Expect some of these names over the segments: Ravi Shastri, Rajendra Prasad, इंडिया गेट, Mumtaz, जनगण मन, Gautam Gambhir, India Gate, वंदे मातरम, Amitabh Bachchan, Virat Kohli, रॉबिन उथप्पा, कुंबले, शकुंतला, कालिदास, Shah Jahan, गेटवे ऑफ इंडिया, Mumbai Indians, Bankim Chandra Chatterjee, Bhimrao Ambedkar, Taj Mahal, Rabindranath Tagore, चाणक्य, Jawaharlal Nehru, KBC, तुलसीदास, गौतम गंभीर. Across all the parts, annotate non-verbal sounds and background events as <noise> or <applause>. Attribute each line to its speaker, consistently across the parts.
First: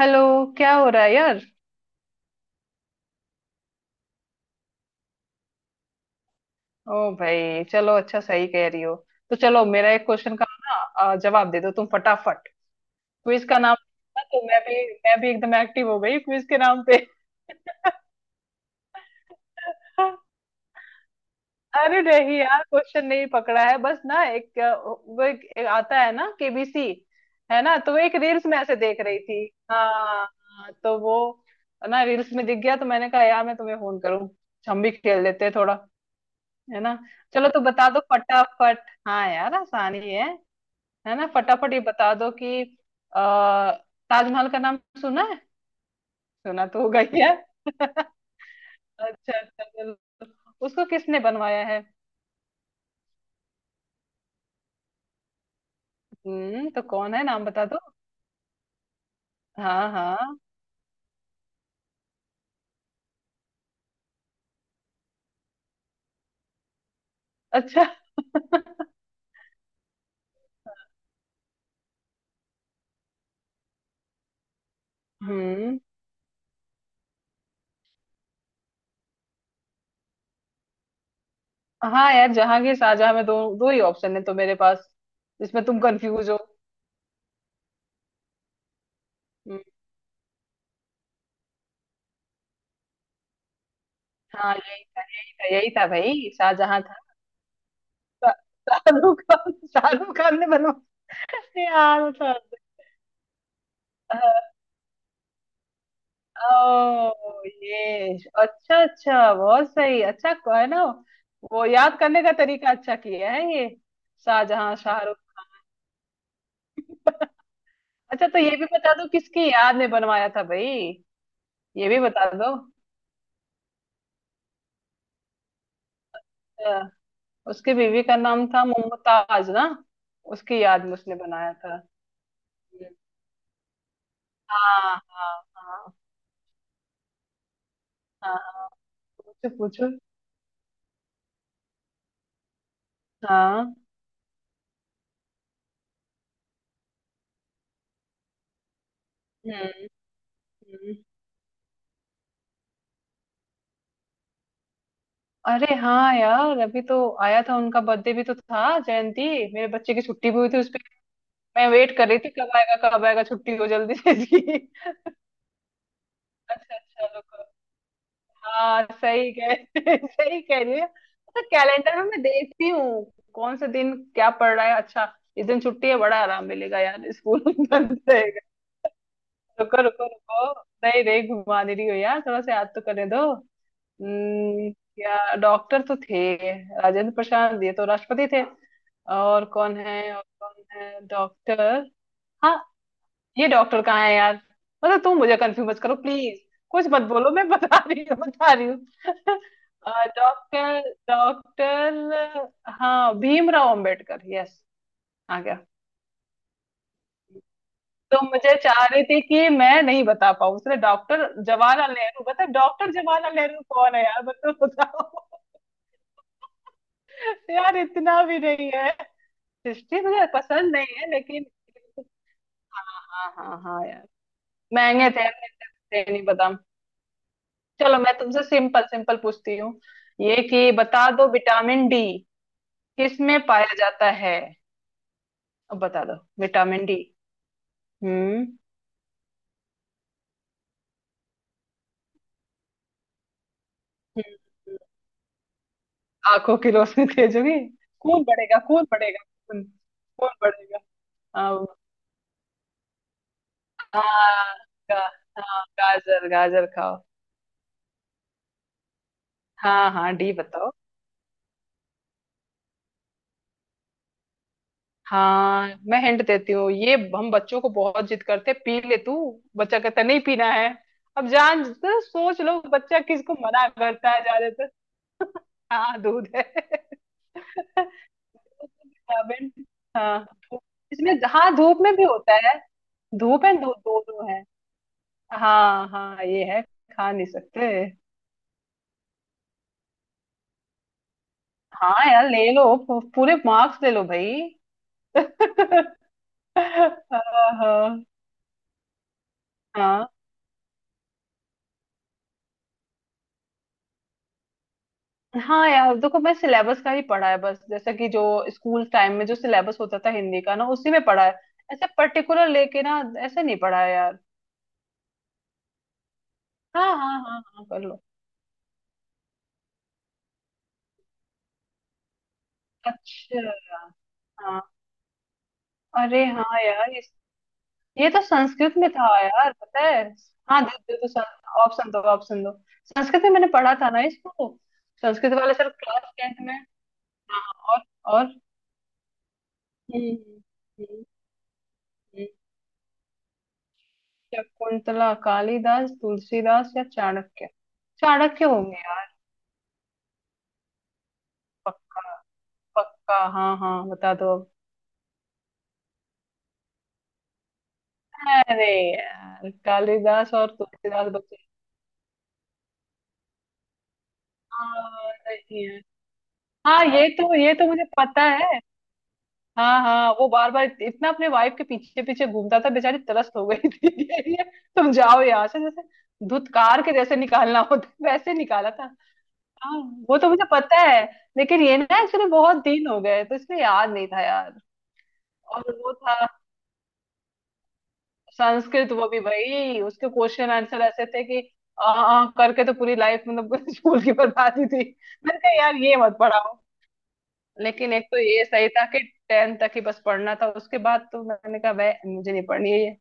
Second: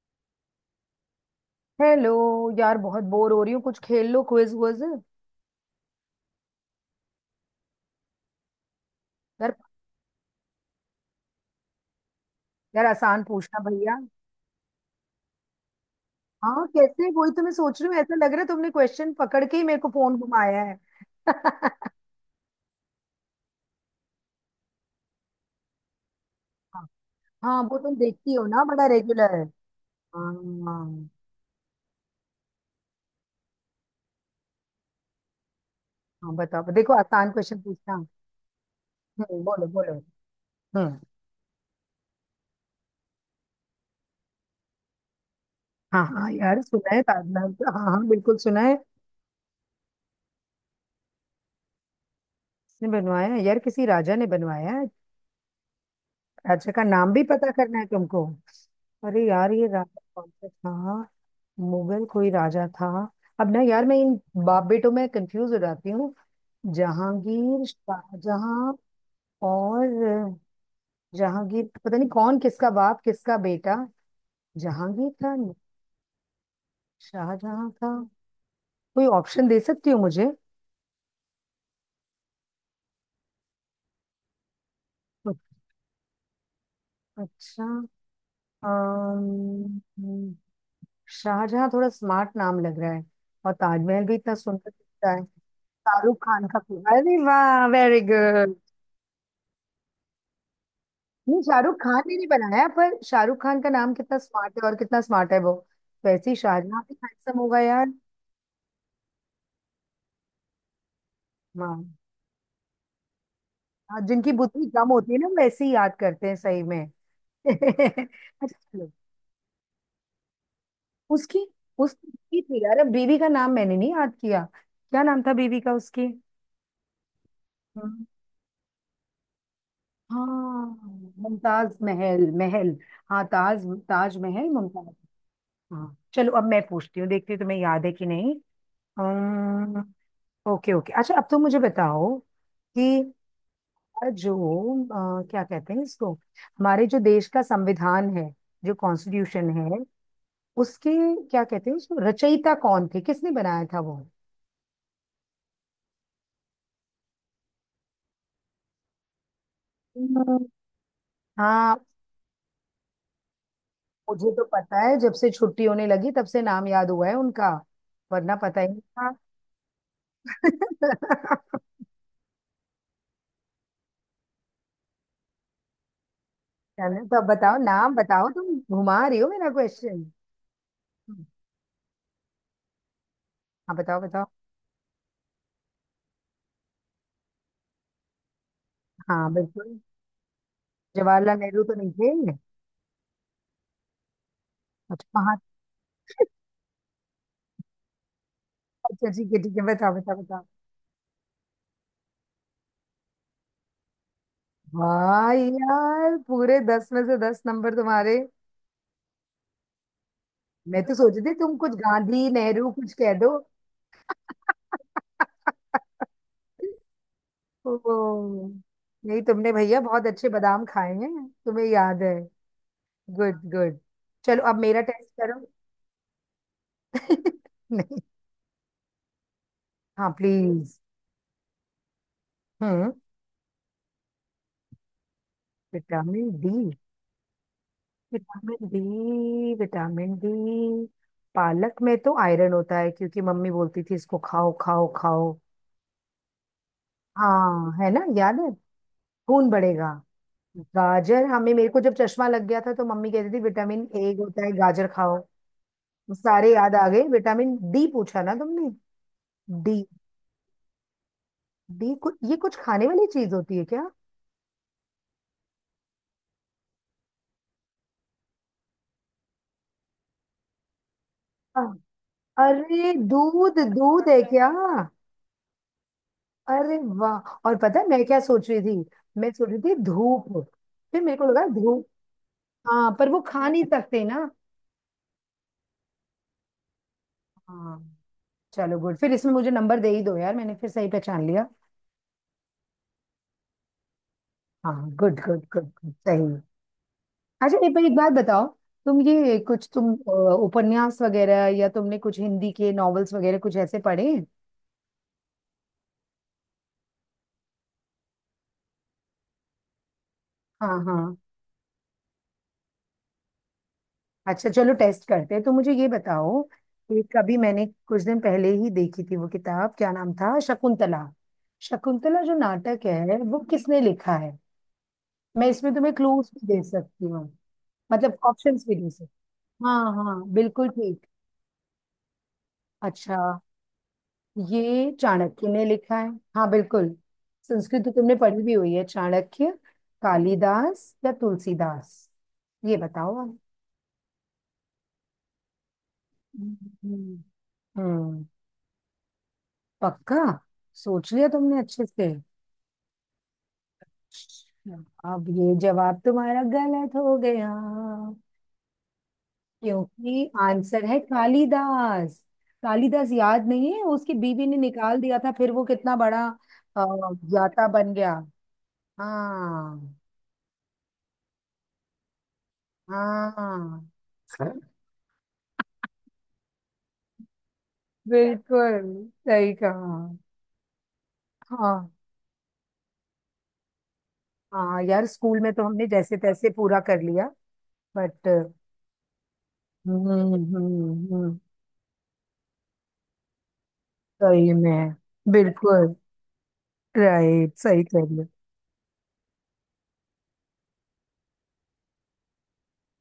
Speaker 1: Hello. क्या हो रहा है यार?
Speaker 2: हेलो। यार बहुत बोर हो रही हूँ, कुछ खेल लो, क्विज वुइज यार।
Speaker 1: ओ भाई चलो, अच्छा सही कह रही हो। तो चलो, मेरा एक क्वेश्चन का ना जवाब दे दो तुम फटाफट।
Speaker 2: यार आसान
Speaker 1: क्विज
Speaker 2: पूछना
Speaker 1: का नाम
Speaker 2: भैया।
Speaker 1: था तो मैं भी एकदम एक्टिव हो गई क्विज के
Speaker 2: हाँ,
Speaker 1: नाम पे।
Speaker 2: कैसे? वही तो मैं सोच रही हूँ, ऐसा लग रहा है तुमने क्वेश्चन पकड़ के ही मेरे को फोन
Speaker 1: <laughs>
Speaker 2: घुमाया है। <laughs>
Speaker 1: अरे नहीं यार, क्वेश्चन नहीं पकड़ा है, बस ना एक वो एक आता है ना, केबीसी। है
Speaker 2: हाँ,
Speaker 1: ना,
Speaker 2: वो
Speaker 1: तो
Speaker 2: तुम
Speaker 1: वो एक
Speaker 2: देखती हो
Speaker 1: रील्स में
Speaker 2: ना
Speaker 1: ऐसे
Speaker 2: बड़ा
Speaker 1: देख रही
Speaker 2: रेगुलर।
Speaker 1: थी। हाँ
Speaker 2: हाँ
Speaker 1: हाँ, तो
Speaker 2: हाँ।
Speaker 1: वो ना रील्स में दिख गया तो मैंने कहा यार मैं तुम्हें फोन करूं, हम भी खेल लेते हैं थोड़ा।
Speaker 2: हाँ, बताओ,
Speaker 1: है
Speaker 2: देखो
Speaker 1: ना,
Speaker 2: आसान
Speaker 1: चलो तो
Speaker 2: क्वेश्चन
Speaker 1: बता दो
Speaker 2: पूछना।
Speaker 1: फटाफट। हाँ यार,
Speaker 2: बोलो बोलो।
Speaker 1: आसानी है।
Speaker 2: हम्म।
Speaker 1: है ना? फटाफट ये बता दो कि आ, ताजमहल का नाम सुना है?
Speaker 2: हाँ हाँ यार,
Speaker 1: सुना तो
Speaker 2: सुना
Speaker 1: होगा
Speaker 2: है
Speaker 1: ही यार।
Speaker 2: ताजमहल का। हाँ हाँ
Speaker 1: <laughs>
Speaker 2: बिल्कुल सुना है।
Speaker 1: अच्छा अच्छा, चलो, उसको किसने बनवाया है?
Speaker 2: किसने बनवाया है? यार किसी राजा ने बनवाया है।
Speaker 1: हम्म,
Speaker 2: राजा का
Speaker 1: तो
Speaker 2: नाम
Speaker 1: कौन
Speaker 2: भी
Speaker 1: है, नाम
Speaker 2: पता
Speaker 1: बता
Speaker 2: करना
Speaker 1: दो।
Speaker 2: है तुमको? अरे यार, ये
Speaker 1: हाँ
Speaker 2: राजा कौन
Speaker 1: हाँ।
Speaker 2: सा था। मुगल कोई राजा था। अब ना यार, मैं इन बाप बेटों में कंफ्यूज हो जाती हूँ। जहांगीर,
Speaker 1: अच्छा।
Speaker 2: शाहजहां।
Speaker 1: <laughs>
Speaker 2: और जहांगीर, पता नहीं कौन किसका बाप किसका बेटा। जहांगीर था,
Speaker 1: हम्म।
Speaker 2: शाहजहां था। कोई ऑप्शन दे सकती हो मुझे?
Speaker 1: हाँ यार, जहांगीर शाहजहां में दो दो ही ऑप्शन है तो मेरे पास, इसमें तुम कंफ्यूज हो?
Speaker 2: अच्छा।
Speaker 1: हम्म।
Speaker 2: अम्म, शाहजहां थोड़ा स्मार्ट नाम लग रहा है। और ताजमहल भी इतना
Speaker 1: हाँ,
Speaker 2: सुंदर
Speaker 1: ये
Speaker 2: दिखता है
Speaker 1: यही था
Speaker 2: शाहरुख
Speaker 1: भाई,
Speaker 2: खान का।
Speaker 1: शाहजहां था।
Speaker 2: अरे वाह, वेरी
Speaker 1: शा-
Speaker 2: गुड।
Speaker 1: शाहरुख खान, शाहरुख खान ने बनवाया।
Speaker 2: नहीं,
Speaker 1: <laughs>
Speaker 2: शाहरुख खान
Speaker 1: यार,
Speaker 2: ने नहीं
Speaker 1: मतलब।
Speaker 2: बनाया, पर शाहरुख खान का नाम कितना स्मार्ट है और कितना स्मार्ट है वो। वैसे ही शाहजहां भी हैंडसम
Speaker 1: ओ
Speaker 2: होगा यार।
Speaker 1: ये, अच्छा अच्छा, बहुत सही। अच्छा, है ना, वो
Speaker 2: हाँ,
Speaker 1: याद करने का तरीका अच्छा किया है ये।
Speaker 2: हाँ, जिनकी बुद्धि
Speaker 1: शाहजहां
Speaker 2: कम होती है
Speaker 1: शाहरुख।
Speaker 2: ना वैसे ही याद करते हैं सही में। <laughs>
Speaker 1: अच्छा, तो
Speaker 2: अच्छा
Speaker 1: ये भी
Speaker 2: चलो।
Speaker 1: बता दो किसकी याद में बनवाया था भाई,
Speaker 2: उसकी
Speaker 1: ये भी
Speaker 2: उसकी
Speaker 1: बता
Speaker 2: बीवी
Speaker 1: दो।
Speaker 2: थी यार, अब बीवी का नाम मैंने नहीं याद किया, क्या नाम था बीवी का उसकी।
Speaker 1: अ, उसकी बीवी
Speaker 2: हम्म,
Speaker 1: का नाम था मुमताज ना, उसकी
Speaker 2: हाँ।
Speaker 1: याद में उसने बनाया था।
Speaker 2: मुमताज महल महल
Speaker 1: हम्म।
Speaker 2: हाँ, ताज ताज महल, मुमताज।
Speaker 1: हाँ हाँ हाँ
Speaker 2: हाँ चलो, अब मैं पूछती हूँ, देखती हूँ तुम्हें याद है कि नहीं।
Speaker 1: हाँ। हाँ, पूछो
Speaker 2: अम्म,
Speaker 1: पूछो।
Speaker 2: Okay okay. अच्छा अब तो मुझे बताओ कि
Speaker 1: हाँ।
Speaker 2: जो क्या कहते हैं इसको, हमारे जो देश का संविधान है, जो कॉन्स्टिट्यूशन है
Speaker 1: हम्म।
Speaker 2: उसके,
Speaker 1: हम्म।
Speaker 2: क्या कहते हैं उसको, रचयिता कौन थे, किसने बनाया था वो?
Speaker 1: अरे हाँ यार, अभी तो आया था, उनका बर्थडे भी तो था, जयंती। मेरे बच्चे की छुट्टी भी
Speaker 2: हम्म,
Speaker 1: हुई थी उस पे। मैं
Speaker 2: हाँ।
Speaker 1: वेट कर रही थी कब आएगा, कब आएगा छुट्टी, हो जल्दी से
Speaker 2: मुझे तो
Speaker 1: इसकी।
Speaker 2: पता है,
Speaker 1: <laughs>
Speaker 2: जब से छुट्टी होने लगी तब से नाम
Speaker 1: अच्छा
Speaker 2: याद हुआ
Speaker 1: अच्छा
Speaker 2: है
Speaker 1: रुको।
Speaker 2: उनका, वरना पता ही नहीं
Speaker 1: हाँ,
Speaker 2: था।
Speaker 1: सही कह <laughs> सही कह रही है। तो
Speaker 2: <laughs>
Speaker 1: कैलेंडर में मैं देखती हूँ कौन से दिन क्या पड़ रहा है। अच्छा, इस दिन छुट्टी है, बड़ा आराम मिलेगा
Speaker 2: चलो
Speaker 1: यार,
Speaker 2: तो अब
Speaker 1: स्कूल <laughs>
Speaker 2: बताओ, नाम
Speaker 1: बंद
Speaker 2: बताओ,
Speaker 1: रहेगा।
Speaker 2: तुम घुमा रही हो मेरा
Speaker 1: रुको
Speaker 2: क्वेश्चन।
Speaker 1: रुको रुको, नहीं नहीं, घुमा दे रही हो यार, थोड़ा सा याद तो करने दो।
Speaker 2: हाँ बताओ बताओ।
Speaker 1: हम्म, क्या डॉक्टर तो थे। राजेंद्र प्रसाद, ये तो राष्ट्रपति थे।
Speaker 2: हाँ
Speaker 1: और कौन
Speaker 2: बिल्कुल।
Speaker 1: है, और कौन है
Speaker 2: जवाहरलाल नेहरू
Speaker 1: डॉक्टर?
Speaker 2: तो नहीं थे?
Speaker 1: हाँ। ये डॉक्टर कहाँ है यार? मतलब तुम
Speaker 2: अच्छा।
Speaker 1: मुझे कंफ्यूज मत करो प्लीज। कुछ मत बोलो, मैं बता रही हूँ बता रही हूँ।
Speaker 2: अच्छा ठीक
Speaker 1: <laughs>
Speaker 2: है ठीक है, बताओ बताओ बताओ।
Speaker 1: डॉक्टर, डॉक्टर, हाँ भीमराव अंबेडकर, यस। आ
Speaker 2: भाई
Speaker 1: गया।
Speaker 2: यार, पूरे दस में से दस नंबर तुम्हारे।
Speaker 1: तो मुझे चाह रही थी कि मैं नहीं बता पाऊँ, उसने
Speaker 2: मैं तो सोच रही
Speaker 1: डॉक्टर
Speaker 2: थी तुम कुछ
Speaker 1: जवाहरलाल नेहरू
Speaker 2: गांधी
Speaker 1: बता।
Speaker 2: नेहरू कुछ
Speaker 1: डॉक्टर
Speaker 2: कह
Speaker 1: जवाहरलाल
Speaker 2: दो।
Speaker 1: नेहरू कौन है यार? मतलब बताओ।
Speaker 2: <laughs>
Speaker 1: <laughs> यार, इतना भी
Speaker 2: ओ,
Speaker 1: नहीं है।
Speaker 2: नहीं, तुमने भैया
Speaker 1: हिस्ट्री
Speaker 2: बहुत
Speaker 1: मुझे
Speaker 2: अच्छे बादाम
Speaker 1: पसंद
Speaker 2: खाए
Speaker 1: नहीं है,
Speaker 2: हैं,
Speaker 1: लेकिन
Speaker 2: तुम्हें याद है।
Speaker 1: हाँ हाँ
Speaker 2: गुड
Speaker 1: हाँ हाँ
Speaker 2: गुड।
Speaker 1: हाँ, यार।
Speaker 2: चलो अब मेरा टेस्ट
Speaker 1: महंगे थे,
Speaker 2: करो।
Speaker 1: मुझे नहीं पता।
Speaker 2: <laughs> नहीं।
Speaker 1: चलो, मैं तुमसे सिंपल सिंपल पूछती हूँ,
Speaker 2: हाँ
Speaker 1: ये कि
Speaker 2: प्लीज।
Speaker 1: बता दो विटामिन डी
Speaker 2: हम्म।
Speaker 1: किस में पाया जाता है, अब बता दो।
Speaker 2: Vitamin D.
Speaker 1: Vitamin D. हम्म।
Speaker 2: Vitamin D, vitamin D. पालक में तो आयरन होता है, क्योंकि मम्मी बोलती थी इसको
Speaker 1: हम्म,
Speaker 2: खाओ खाओ खाओ।
Speaker 1: आंखों की रोशनी तेज होगी,
Speaker 2: हाँ है ना,
Speaker 1: खून
Speaker 2: याद है।
Speaker 1: बढ़ेगा खून बढ़ेगा
Speaker 2: खून
Speaker 1: खून।
Speaker 2: बढ़ेगा।
Speaker 1: खून बढ़ेगा।
Speaker 2: गाजर, हमें
Speaker 1: हाँ
Speaker 2: मेरे को जब चश्मा लग गया था तो मम्मी कहती थी विटामिन ए होता है,
Speaker 1: हाँ।
Speaker 2: गाजर
Speaker 1: गा-
Speaker 2: खाओ।
Speaker 1: हाँ, गाजर
Speaker 2: सारे
Speaker 1: गाजर
Speaker 2: याद आ
Speaker 1: खाओ।
Speaker 2: गए। विटामिन डी पूछा ना तुमने? डी।
Speaker 1: हाँ हाँ, डी बताओ।
Speaker 2: डी कुछ, ये कुछ खाने वाली चीज होती है क्या?
Speaker 1: हाँ, मैं हिंट देती हूँ, ये हम बच्चों को बहुत जिद करते हैं, पी ले तू। बच्चा कहता है, नहीं पीना है। अब
Speaker 2: अ-
Speaker 1: जान तो सोच लो,
Speaker 2: अरे
Speaker 1: बच्चा किसको
Speaker 2: दूध,
Speaker 1: मना
Speaker 2: दूध
Speaker 1: करता
Speaker 2: है
Speaker 1: है
Speaker 2: क्या?
Speaker 1: ज्यादातर। हाँ, दूध है।
Speaker 2: अरे
Speaker 1: <laughs>
Speaker 2: वाह, और पता है मैं क्या सोच रही थी, मैं सोच
Speaker 1: विटामिन।
Speaker 2: रही थी
Speaker 1: हाँ,
Speaker 2: धूप। फिर
Speaker 1: इसमें
Speaker 2: मेरे को लगा
Speaker 1: हाँ, धूप
Speaker 2: धूप।
Speaker 1: में भी होता है।
Speaker 2: हाँ पर वो
Speaker 1: धूप
Speaker 2: खा
Speaker 1: है,
Speaker 2: नहीं <laughs>
Speaker 1: दूध,
Speaker 2: सकते ना।
Speaker 1: दोनों है। हाँ हाँ, ये है, खा नहीं सकते।
Speaker 2: हाँ। चलो गुड, फिर इसमें मुझे नंबर दे ही दो यार, मैंने फिर सही पहचान लिया।
Speaker 1: हाँ यार, ले लो, पूरे मार्क्स ले लो भाई।
Speaker 2: हाँ गुड गुड गुड गुड, सही।
Speaker 1: <laughs>
Speaker 2: अच्छा एक एक
Speaker 1: हाँ।
Speaker 2: बात बताओ, तुम ये कुछ तुम
Speaker 1: हाँ
Speaker 2: उपन्यास वगैरह, या तुमने कुछ हिंदी के नॉवेल्स वगैरह कुछ ऐसे पढ़े हैं?
Speaker 1: हाँ यार, देखो मैं सिलेबस का ही पढ़ा है बस, जैसा कि जो स्कूल टाइम में जो सिलेबस होता था हिंदी का ना,
Speaker 2: हाँ
Speaker 1: उसी में
Speaker 2: हाँ।
Speaker 1: पढ़ा है। ऐसे पर्टिकुलर लेके ना ऐसे नहीं पढ़ा है यार।
Speaker 2: अच्छा चलो टेस्ट करते हैं, तो मुझे ये बताओ
Speaker 1: हाँ
Speaker 2: कि
Speaker 1: हाँ
Speaker 2: कभी
Speaker 1: हाँ हाँ,
Speaker 2: मैंने
Speaker 1: कर
Speaker 2: कुछ
Speaker 1: लो।
Speaker 2: दिन पहले ही देखी थी वो किताब, क्या नाम था, शकुंतला। शकुंतला जो नाटक है वो
Speaker 1: अच्छा,
Speaker 2: किसने लिखा है?
Speaker 1: हाँ।
Speaker 2: मैं इसमें तुम्हें
Speaker 1: अरे
Speaker 2: क्लूज भी
Speaker 1: हाँ
Speaker 2: दे
Speaker 1: यार
Speaker 2: सकती हूँ,
Speaker 1: ये
Speaker 2: मतलब
Speaker 1: तो
Speaker 2: ऑप्शंस
Speaker 1: संस्कृत
Speaker 2: भी
Speaker 1: में
Speaker 2: दे।
Speaker 1: था यार, पता
Speaker 2: हाँ
Speaker 1: है।
Speaker 2: हाँ
Speaker 1: हाँ,
Speaker 2: बिल्कुल
Speaker 1: दे
Speaker 2: ठीक।
Speaker 1: दे तो, ऑप्शन दो, ऑप्शन दो।
Speaker 2: अच्छा
Speaker 1: संस्कृत में मैंने पढ़ा था ना इसको,
Speaker 2: ये
Speaker 1: संस्कृत
Speaker 2: चाणक्य
Speaker 1: वाले
Speaker 2: ने
Speaker 1: सर,
Speaker 2: लिखा है?
Speaker 1: क्लास 10
Speaker 2: हाँ
Speaker 1: में।
Speaker 2: बिल्कुल।
Speaker 1: हाँ। और
Speaker 2: संस्कृत तो तुमने
Speaker 1: और
Speaker 2: पढ़ी भी हुई है। चाणक्य,
Speaker 1: हम्म, हम्म,
Speaker 2: कालिदास
Speaker 1: हम्म,
Speaker 2: या तुलसीदास, ये बताओ आप।
Speaker 1: शकुंतला, कालिदास,
Speaker 2: हम्म,
Speaker 1: तुलसीदास या चाणक्य।
Speaker 2: हम्म,
Speaker 1: चाणक्य होंगे यार।
Speaker 2: पक्का? सोच लिया तुमने अच्छे
Speaker 1: पक्का,
Speaker 2: से?
Speaker 1: पक्का हाँ हाँ बता दो अब।
Speaker 2: अब ये जवाब तुम्हारा गलत हो गया,
Speaker 1: अरे यार,
Speaker 2: क्योंकि
Speaker 1: कालिदास और
Speaker 2: आंसर है
Speaker 1: तुलसीदास बच्चे।
Speaker 2: कालिदास। कालिदास, याद नहीं है उसकी बीवी ने निकाल
Speaker 1: हाँ
Speaker 2: दिया था, फिर
Speaker 1: नहीं
Speaker 2: वो
Speaker 1: यार,
Speaker 2: कितना बड़ा
Speaker 1: हाँ
Speaker 2: अ,
Speaker 1: ये तो, ये तो
Speaker 2: ज्ञाता
Speaker 1: मुझे
Speaker 2: बन गया।
Speaker 1: पता है। हाँ
Speaker 2: हाँ
Speaker 1: हाँ, वो बार बार इतना अपने वाइफ के पीछे पीछे घूमता था, बेचारी तरस हो गई
Speaker 2: हाँ
Speaker 1: थी। <laughs>
Speaker 2: है।
Speaker 1: तुम जाओ यहाँ से, जैसे धुतकार के जैसे निकालना होता है, वैसे निकाला
Speaker 2: बिल्कुल
Speaker 1: था।
Speaker 2: सही
Speaker 1: हाँ,
Speaker 2: कहा।
Speaker 1: वो तो मुझे पता है, लेकिन ये
Speaker 2: हाँ
Speaker 1: ना एक्चुअली बहुत दिन हो गए तो इसलिए याद नहीं था यार।
Speaker 2: हाँ यार, स्कूल में तो
Speaker 1: और
Speaker 2: हमने
Speaker 1: वो
Speaker 2: जैसे
Speaker 1: था
Speaker 2: तैसे पूरा कर लिया, बट।
Speaker 1: संस्कृत, वो भी भाई,
Speaker 2: हम्म
Speaker 1: उसके क्वेश्चन आंसर
Speaker 2: हम्म
Speaker 1: ऐसे थे
Speaker 2: हम्म,
Speaker 1: कि आ, आ, करके तो पूरी लाइफ, मतलब <laughs> स्कूल की
Speaker 2: सही
Speaker 1: बर्बादी थी।
Speaker 2: में।
Speaker 1: मैंने कहा यार
Speaker 2: बिल्कुल
Speaker 1: ये मत पढ़ाओ।
Speaker 2: राइट, सही
Speaker 1: लेकिन एक
Speaker 2: कर
Speaker 1: तो
Speaker 2: लिया।
Speaker 1: ये सही था कि 10 तक ही बस पढ़ना था, उसके बाद तो मैंने कहा वह मुझे नहीं पढ़नी है ये।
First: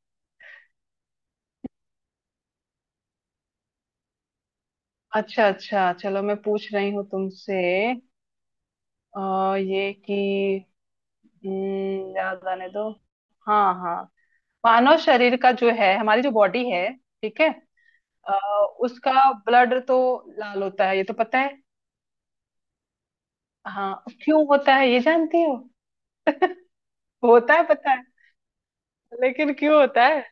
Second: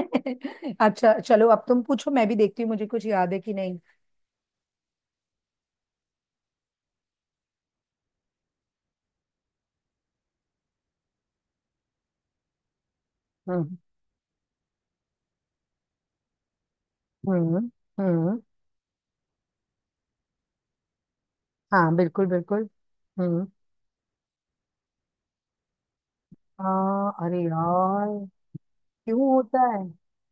Speaker 2: <laughs> अच्छा चलो अब तुम पूछो, मैं भी देखती हूँ मुझे कुछ याद है कि नहीं।
Speaker 1: अच्छा अच्छा, चलो मैं पूछ रही हूँ तुमसे। ये कि, याद आने दो। हाँ
Speaker 2: हम्म
Speaker 1: हाँ। मानव शरीर का जो है, हमारी जो बॉडी है, ठीक है,
Speaker 2: हम्म
Speaker 1: अ,
Speaker 2: हम्म।
Speaker 1: उसका ब्लड तो लाल होता है, ये तो पता है।
Speaker 2: हाँ बिल्कुल बिल्कुल। हम्म।
Speaker 1: हाँ, क्यों होता है ये जानती हो?
Speaker 2: हाँ अरे
Speaker 1: होता है पता है,
Speaker 2: यार, क्यों
Speaker 1: लेकिन
Speaker 2: होता
Speaker 1: क्यों
Speaker 2: है?
Speaker 1: होता है।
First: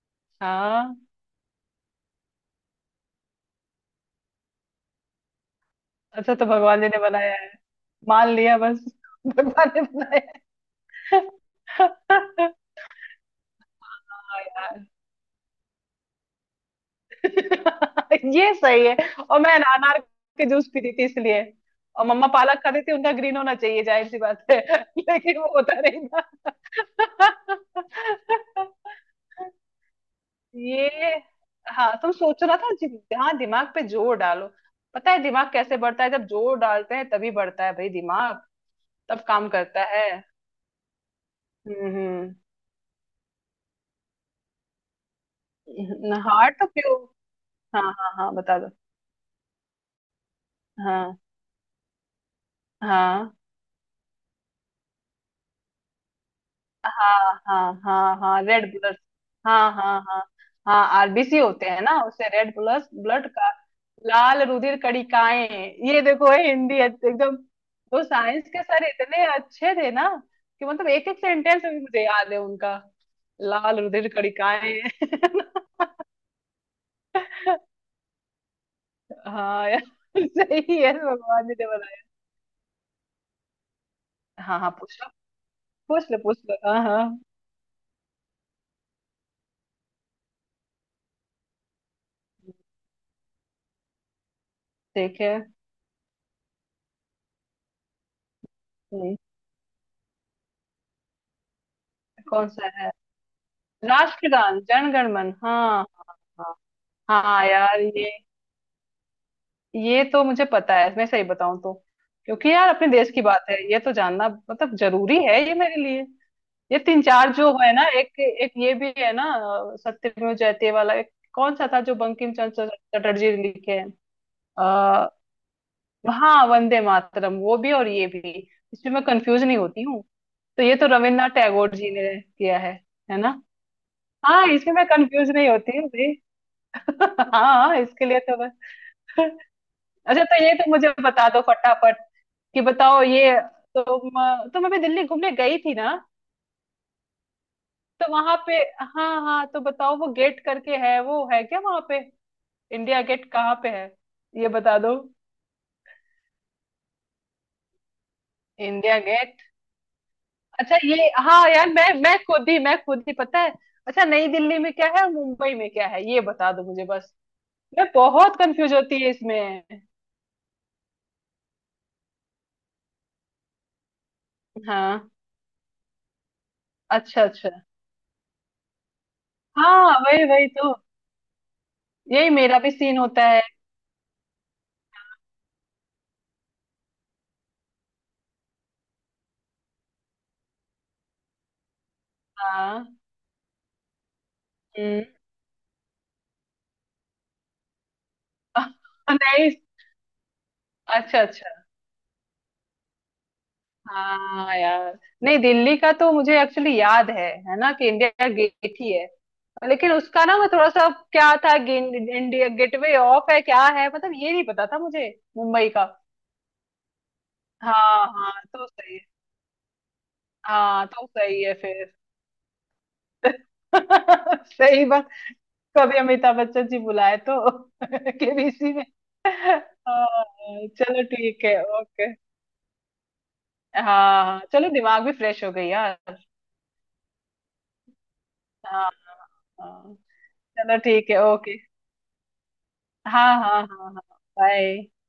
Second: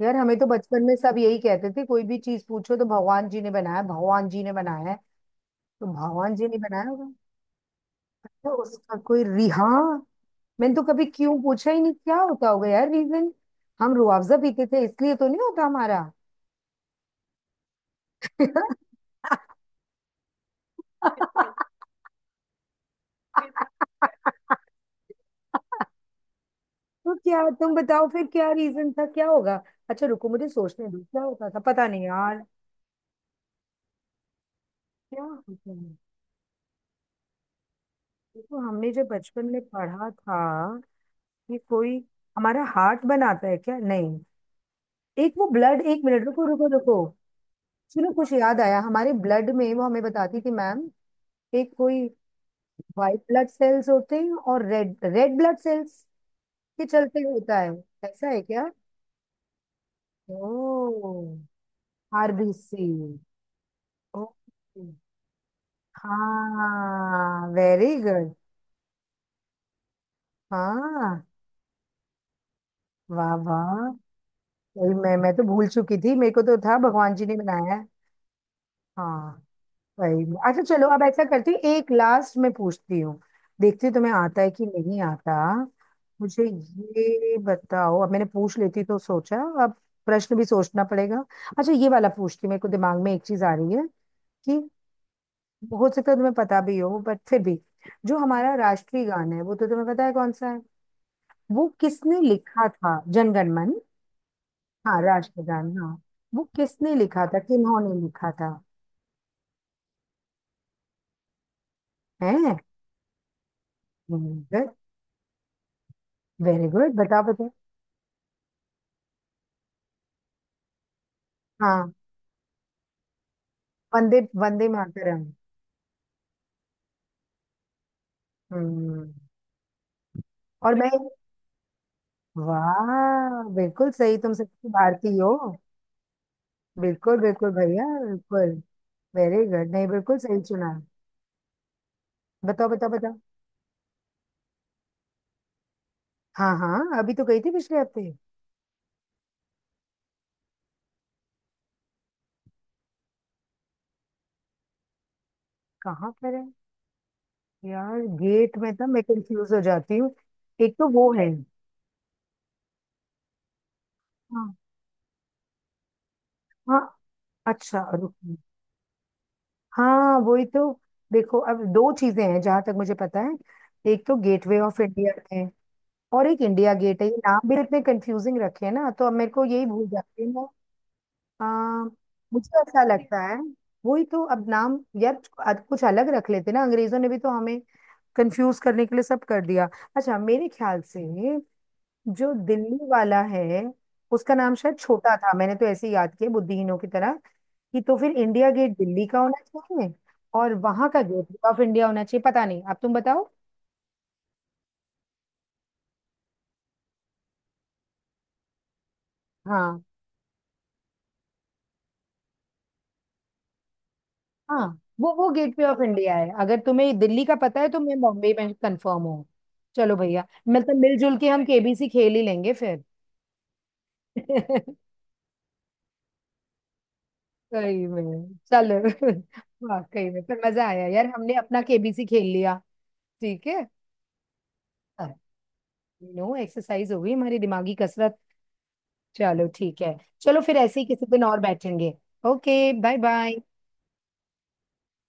Speaker 2: यार हमें तो बचपन में
Speaker 1: हाँ।
Speaker 2: सब यही कहते थे, कोई भी चीज पूछो तो भगवान जी ने बनाया, भगवान जी ने बनाया है, तो
Speaker 1: अच्छा,
Speaker 2: भगवान
Speaker 1: तो
Speaker 2: जी ने
Speaker 1: भगवान जी
Speaker 2: बनाया
Speaker 1: ने
Speaker 2: होगा।
Speaker 1: बनाया है, मान
Speaker 2: अच्छा
Speaker 1: लिया बस।
Speaker 2: उसका कोई
Speaker 1: <laughs>
Speaker 2: री,
Speaker 1: भगवान
Speaker 2: हाँ,
Speaker 1: ने बनाया
Speaker 2: मैंने तो कभी क्यों पूछा ही
Speaker 1: है।
Speaker 2: नहीं, क्या होता
Speaker 1: हाँ
Speaker 2: होगा यार रीजन। हम रुआवजा पीते थे,
Speaker 1: यार,
Speaker 2: इसलिए तो नहीं होता हमारा?
Speaker 1: <laughs> ये सही है। और मैं
Speaker 2: <laughs>
Speaker 1: अनार के जूस पीती थी, इसलिए। और मम्मा पालक खाती थी, उनका ग्रीन होना चाहिए, जाहिर सी बात है। <laughs> लेकिन वो होता नहीं था।
Speaker 2: तो क्या तुम बताओ फिर, क्या रीजन था, क्या
Speaker 1: <laughs>
Speaker 2: होगा? अच्छा रुको मुझे सोचने
Speaker 1: ये
Speaker 2: दो, क्या होता था, पता
Speaker 1: हाँ,
Speaker 2: नहीं
Speaker 1: तुम सोच
Speaker 2: यार।
Speaker 1: रहा था जि- हाँ दिमाग पे जोर डालो। पता है
Speaker 2: क्या
Speaker 1: दिमाग
Speaker 2: होता
Speaker 1: कैसे
Speaker 2: है,
Speaker 1: बढ़ता है, जब जोर डालते हैं तभी बढ़ता है भाई, दिमाग
Speaker 2: ये तो हमने जो
Speaker 1: तब
Speaker 2: बचपन
Speaker 1: काम
Speaker 2: में
Speaker 1: करता है।
Speaker 2: पढ़ा था, ये कोई
Speaker 1: हम्म।
Speaker 2: हमारा हार्ट बनाता है क्या, नहीं, एक वो ब्लड, एक
Speaker 1: हम्म।
Speaker 2: मिनट रुको
Speaker 1: हार्ट
Speaker 2: रुको
Speaker 1: तो
Speaker 2: रुको।
Speaker 1: प्योर, हाँ
Speaker 2: सुनो,
Speaker 1: हाँ
Speaker 2: कुछ
Speaker 1: हाँ बता
Speaker 2: याद
Speaker 1: दो।
Speaker 2: आया, हमारे ब्लड में वो हमें बताती थी मैम,
Speaker 1: हाँ
Speaker 2: एक कोई व्हाइट
Speaker 1: हाँ
Speaker 2: ब्लड सेल्स होते हैं और रेड रेड ब्लड सेल्स के चलते
Speaker 1: हाँ
Speaker 2: होता है।
Speaker 1: हाँ हाँ
Speaker 2: ऐसा है
Speaker 1: हाँ
Speaker 2: क्या?
Speaker 1: Red blood. हाँ हाँ हाँ हाँ,
Speaker 2: ओ।
Speaker 1: आरबीसी होते हैं ना, उसे रेड ब्लड,
Speaker 2: आरबीसी।
Speaker 1: ब्लड का। लाल रुधिर
Speaker 2: ओके।
Speaker 1: कणिकाएं। ये देखो ये हिंदी एकदम।
Speaker 2: हाँ वेरी
Speaker 1: वो
Speaker 2: गुड।
Speaker 1: साइंस के सर इतने अच्छे थे ना कि मतलब एक एक
Speaker 2: हाँ
Speaker 1: सेंटेंस भी मुझे याद है उनका।
Speaker 2: वाह
Speaker 1: लाल
Speaker 2: वाह।
Speaker 1: रुधिर
Speaker 2: सही
Speaker 1: कणिकाएं।
Speaker 2: में, मैं तो भूल चुकी थी, मेरे को तो था भगवान जी ने बनाया है।
Speaker 1: <laughs>
Speaker 2: हाँ
Speaker 1: हाँ यार,
Speaker 2: वही में। अच्छा
Speaker 1: सही
Speaker 2: चलो
Speaker 1: है,
Speaker 2: अब ऐसा
Speaker 1: भगवान
Speaker 2: करती
Speaker 1: जी
Speaker 2: हूँ,
Speaker 1: ने
Speaker 2: एक
Speaker 1: बनाया।
Speaker 2: लास्ट में पूछती हूँ, देखती हूँ तुम्हें आता है
Speaker 1: हाँ
Speaker 2: कि
Speaker 1: हाँ पूछ
Speaker 2: नहीं
Speaker 1: लो,
Speaker 2: आता।
Speaker 1: पूछ लो पूछ
Speaker 2: मुझे
Speaker 1: लो हाँ हाँ।
Speaker 2: ये बताओ, अब मैंने पूछ लेती तो सोचा, अब प्रश्न भी सोचना पड़ेगा। अच्छा ये वाला पूछती हूँ, मेरे को दिमाग में एक चीज आ रही है, कि
Speaker 1: ठीक है।
Speaker 2: हो सकता है तुम्हें पता भी हो, बट फिर भी, जो हमारा राष्ट्रीय
Speaker 1: हम्म,
Speaker 2: गान है वो तो तुम्हें पता है कौन सा है, वो किसने
Speaker 1: कौन सा
Speaker 2: लिखा
Speaker 1: है?
Speaker 2: था? जनगण मन।
Speaker 1: राष्ट्रगान,
Speaker 2: हाँ
Speaker 1: जनगण मन।
Speaker 2: राष्ट्रगान,
Speaker 1: हाँ।
Speaker 2: हाँ। वो
Speaker 1: हाँ
Speaker 2: किसने लिखा था
Speaker 1: हाँ यार,
Speaker 2: किन्होंने
Speaker 1: ये
Speaker 2: लिखा था?
Speaker 1: ये तो मुझे पता है, मैं सही बताऊं तो, क्योंकि
Speaker 2: है।
Speaker 1: यार अपने देश की बात है, ये तो जानना मतलब जरूरी है ये मेरे लिए।
Speaker 2: वेरी
Speaker 1: ये
Speaker 2: गुड,
Speaker 1: तीन
Speaker 2: बताओ
Speaker 1: चार
Speaker 2: बताओ।
Speaker 1: जो है ना, एक एक ये भी है ना, सत्यमेव जयते वाला एक कौन सा था,
Speaker 2: हाँ,
Speaker 1: जो बंकिम चंद्र चटर्जी ने लिखे हैं।
Speaker 2: वंदे वंदे
Speaker 1: आ,
Speaker 2: मातरम।
Speaker 1: हाँ, वंदे मातरम वो भी और ये भी, इसमें
Speaker 2: हम्म
Speaker 1: मैं कंफ्यूज नहीं होती हूँ। तो
Speaker 2: और
Speaker 1: ये तो
Speaker 2: मैं।
Speaker 1: रविन्द्रनाथ टैगोर जी ने किया है।
Speaker 2: वाह
Speaker 1: है ना?
Speaker 2: बिल्कुल सही, तुम
Speaker 1: हाँ,
Speaker 2: सच में
Speaker 1: इसमें मैं
Speaker 2: भारतीय
Speaker 1: कंफ्यूज
Speaker 2: हो।
Speaker 1: नहीं होती हूँ भाई।
Speaker 2: बिल्कुल
Speaker 1: <laughs>
Speaker 2: बिल्कुल
Speaker 1: हाँ हाँ,
Speaker 2: भैया
Speaker 1: इसके लिए तो
Speaker 2: बिल्कुल।
Speaker 1: बस।
Speaker 2: वेरी गुड, नहीं बिल्कुल
Speaker 1: अच्छा,
Speaker 2: सही
Speaker 1: तो ये तो
Speaker 2: चुना।
Speaker 1: मुझे बता दो फटाफट कि
Speaker 2: बताओ बताओ
Speaker 1: बताओ
Speaker 2: बताओ।
Speaker 1: ये। तुम तुम अभी दिल्ली घूमने गई थी ना,
Speaker 2: हाँ हाँ, अभी तो गई थी पिछले
Speaker 1: तो
Speaker 2: हफ्ते।
Speaker 1: वहां पे, हाँ हाँ तो बताओ, वो गेट करके है वो, है क्या वहां पे, इंडिया गेट कहाँ पे है, ये बता दो।
Speaker 2: कहाँ पर है? यार गेट में था
Speaker 1: इंडिया
Speaker 2: मैं
Speaker 1: गेट।
Speaker 2: कंफ्यूज हो जाती हूँ। एक
Speaker 1: अच्छा
Speaker 2: तो
Speaker 1: ये
Speaker 2: वो है।
Speaker 1: हाँ यार, मैं खुद ही, मैं खुद ही पता है। अच्छा, नई
Speaker 2: हाँ
Speaker 1: दिल्ली में क्या है और मुंबई में क्या है, ये बता दो
Speaker 2: हाँ।
Speaker 1: मुझे बस।
Speaker 2: अच्छा
Speaker 1: मैं
Speaker 2: रुक।
Speaker 1: बहुत कंफ्यूज होती है इसमें।
Speaker 2: हाँ वही तो, देखो अब दो चीजें हैं जहां तक मुझे पता है, एक तो गेटवे ऑफ
Speaker 1: हाँ।
Speaker 2: इंडिया है, और एक इंडिया गेट है, ये
Speaker 1: अच्छा
Speaker 2: नाम
Speaker 1: अच्छा।
Speaker 2: भी इतने कंफ्यूजिंग रखे हैं ना, तो अब मेरे को यही भूल
Speaker 1: हाँ
Speaker 2: जाती
Speaker 1: वही,
Speaker 2: हूँ
Speaker 1: वही
Speaker 2: मैं।
Speaker 1: तो,
Speaker 2: आ,
Speaker 1: यही
Speaker 2: मुझे
Speaker 1: मेरा भी
Speaker 2: ऐसा
Speaker 1: सीन
Speaker 2: लगता
Speaker 1: होता
Speaker 2: है,
Speaker 1: है।
Speaker 2: वही तो, अब नाम यार, कुछ अलग रख लेते ना अंग्रेजों ने भी तो हमें, कंफ्यूज करने के लिए सब कर दिया। अच्छा मेरे ख्याल से जो दिल्ली
Speaker 1: हाँ।
Speaker 2: वाला है, उसका नाम शायद
Speaker 1: हम्म।
Speaker 2: छोटा था, मैंने तो ऐसे ही याद किया बुद्धिहीनों की तरह कि तो फिर इंडिया गेट दिल्ली
Speaker 1: <laughs>
Speaker 2: का होना
Speaker 1: नहीं।
Speaker 2: चाहिए और वहां का
Speaker 1: अच्छा
Speaker 2: गेट
Speaker 1: अच्छा,
Speaker 2: ऑफ इंडिया होना चाहिए, पता नहीं, अब तुम बताओ।
Speaker 1: हाँ यार, नहीं दिल्ली का तो मुझे एक्चुअली याद है ना, कि इंडिया गेट ही है।
Speaker 2: हाँ
Speaker 1: लेकिन उसका ना, मैं थोड़ा सा, क्या था, इंडिया गेटवे ऑफ है, क्या है, मतलब ये नहीं पता
Speaker 2: हाँ।
Speaker 1: था मुझे।
Speaker 2: वो गेटवे
Speaker 1: मुंबई
Speaker 2: ऑफ
Speaker 1: का?
Speaker 2: इंडिया है, अगर तुम्हें दिल्ली का पता है तो मैं
Speaker 1: हाँ
Speaker 2: बॉम्बे
Speaker 1: हाँ
Speaker 2: में
Speaker 1: तो सही
Speaker 2: कंफर्म
Speaker 1: है।
Speaker 2: हूँ। चलो भैया, मतलब
Speaker 1: हाँ तो
Speaker 2: मिलजुल के
Speaker 1: सही
Speaker 2: हम
Speaker 1: है
Speaker 2: केबीसी
Speaker 1: फिर।
Speaker 2: खेल ही लेंगे फिर।
Speaker 1: <laughs> सही
Speaker 2: <laughs>
Speaker 1: बात। कभी अमिताभ बच्चन जी बुलाए तो
Speaker 2: सही
Speaker 1: <laughs>
Speaker 2: में
Speaker 1: केबीसी
Speaker 2: चलो।
Speaker 1: में।
Speaker 2: <laughs> वाकई में, पर मजा
Speaker 1: हाँ,
Speaker 2: आया
Speaker 1: चलो
Speaker 2: यार, हमने
Speaker 1: ठीक है,
Speaker 2: अपना केबीसी
Speaker 1: ओके।
Speaker 2: खेल लिया। ठीक है।
Speaker 1: हाँ हाँ, चलो, दिमाग भी फ्रेश हो गई यार।
Speaker 2: नो, एक्सरसाइज हो गई हमारी, दिमागी कसरत।
Speaker 1: हाँ।
Speaker 2: चलो ठीक
Speaker 1: हाँ,
Speaker 2: है। चलो फिर
Speaker 1: चलो
Speaker 2: ऐसे ही किसी
Speaker 1: ठीक है,
Speaker 2: दिन और
Speaker 1: ओके।
Speaker 2: बैठेंगे। ओके, बाय
Speaker 1: हाँ
Speaker 2: बाय।
Speaker 1: हाँ हाँ हाँ, बाय।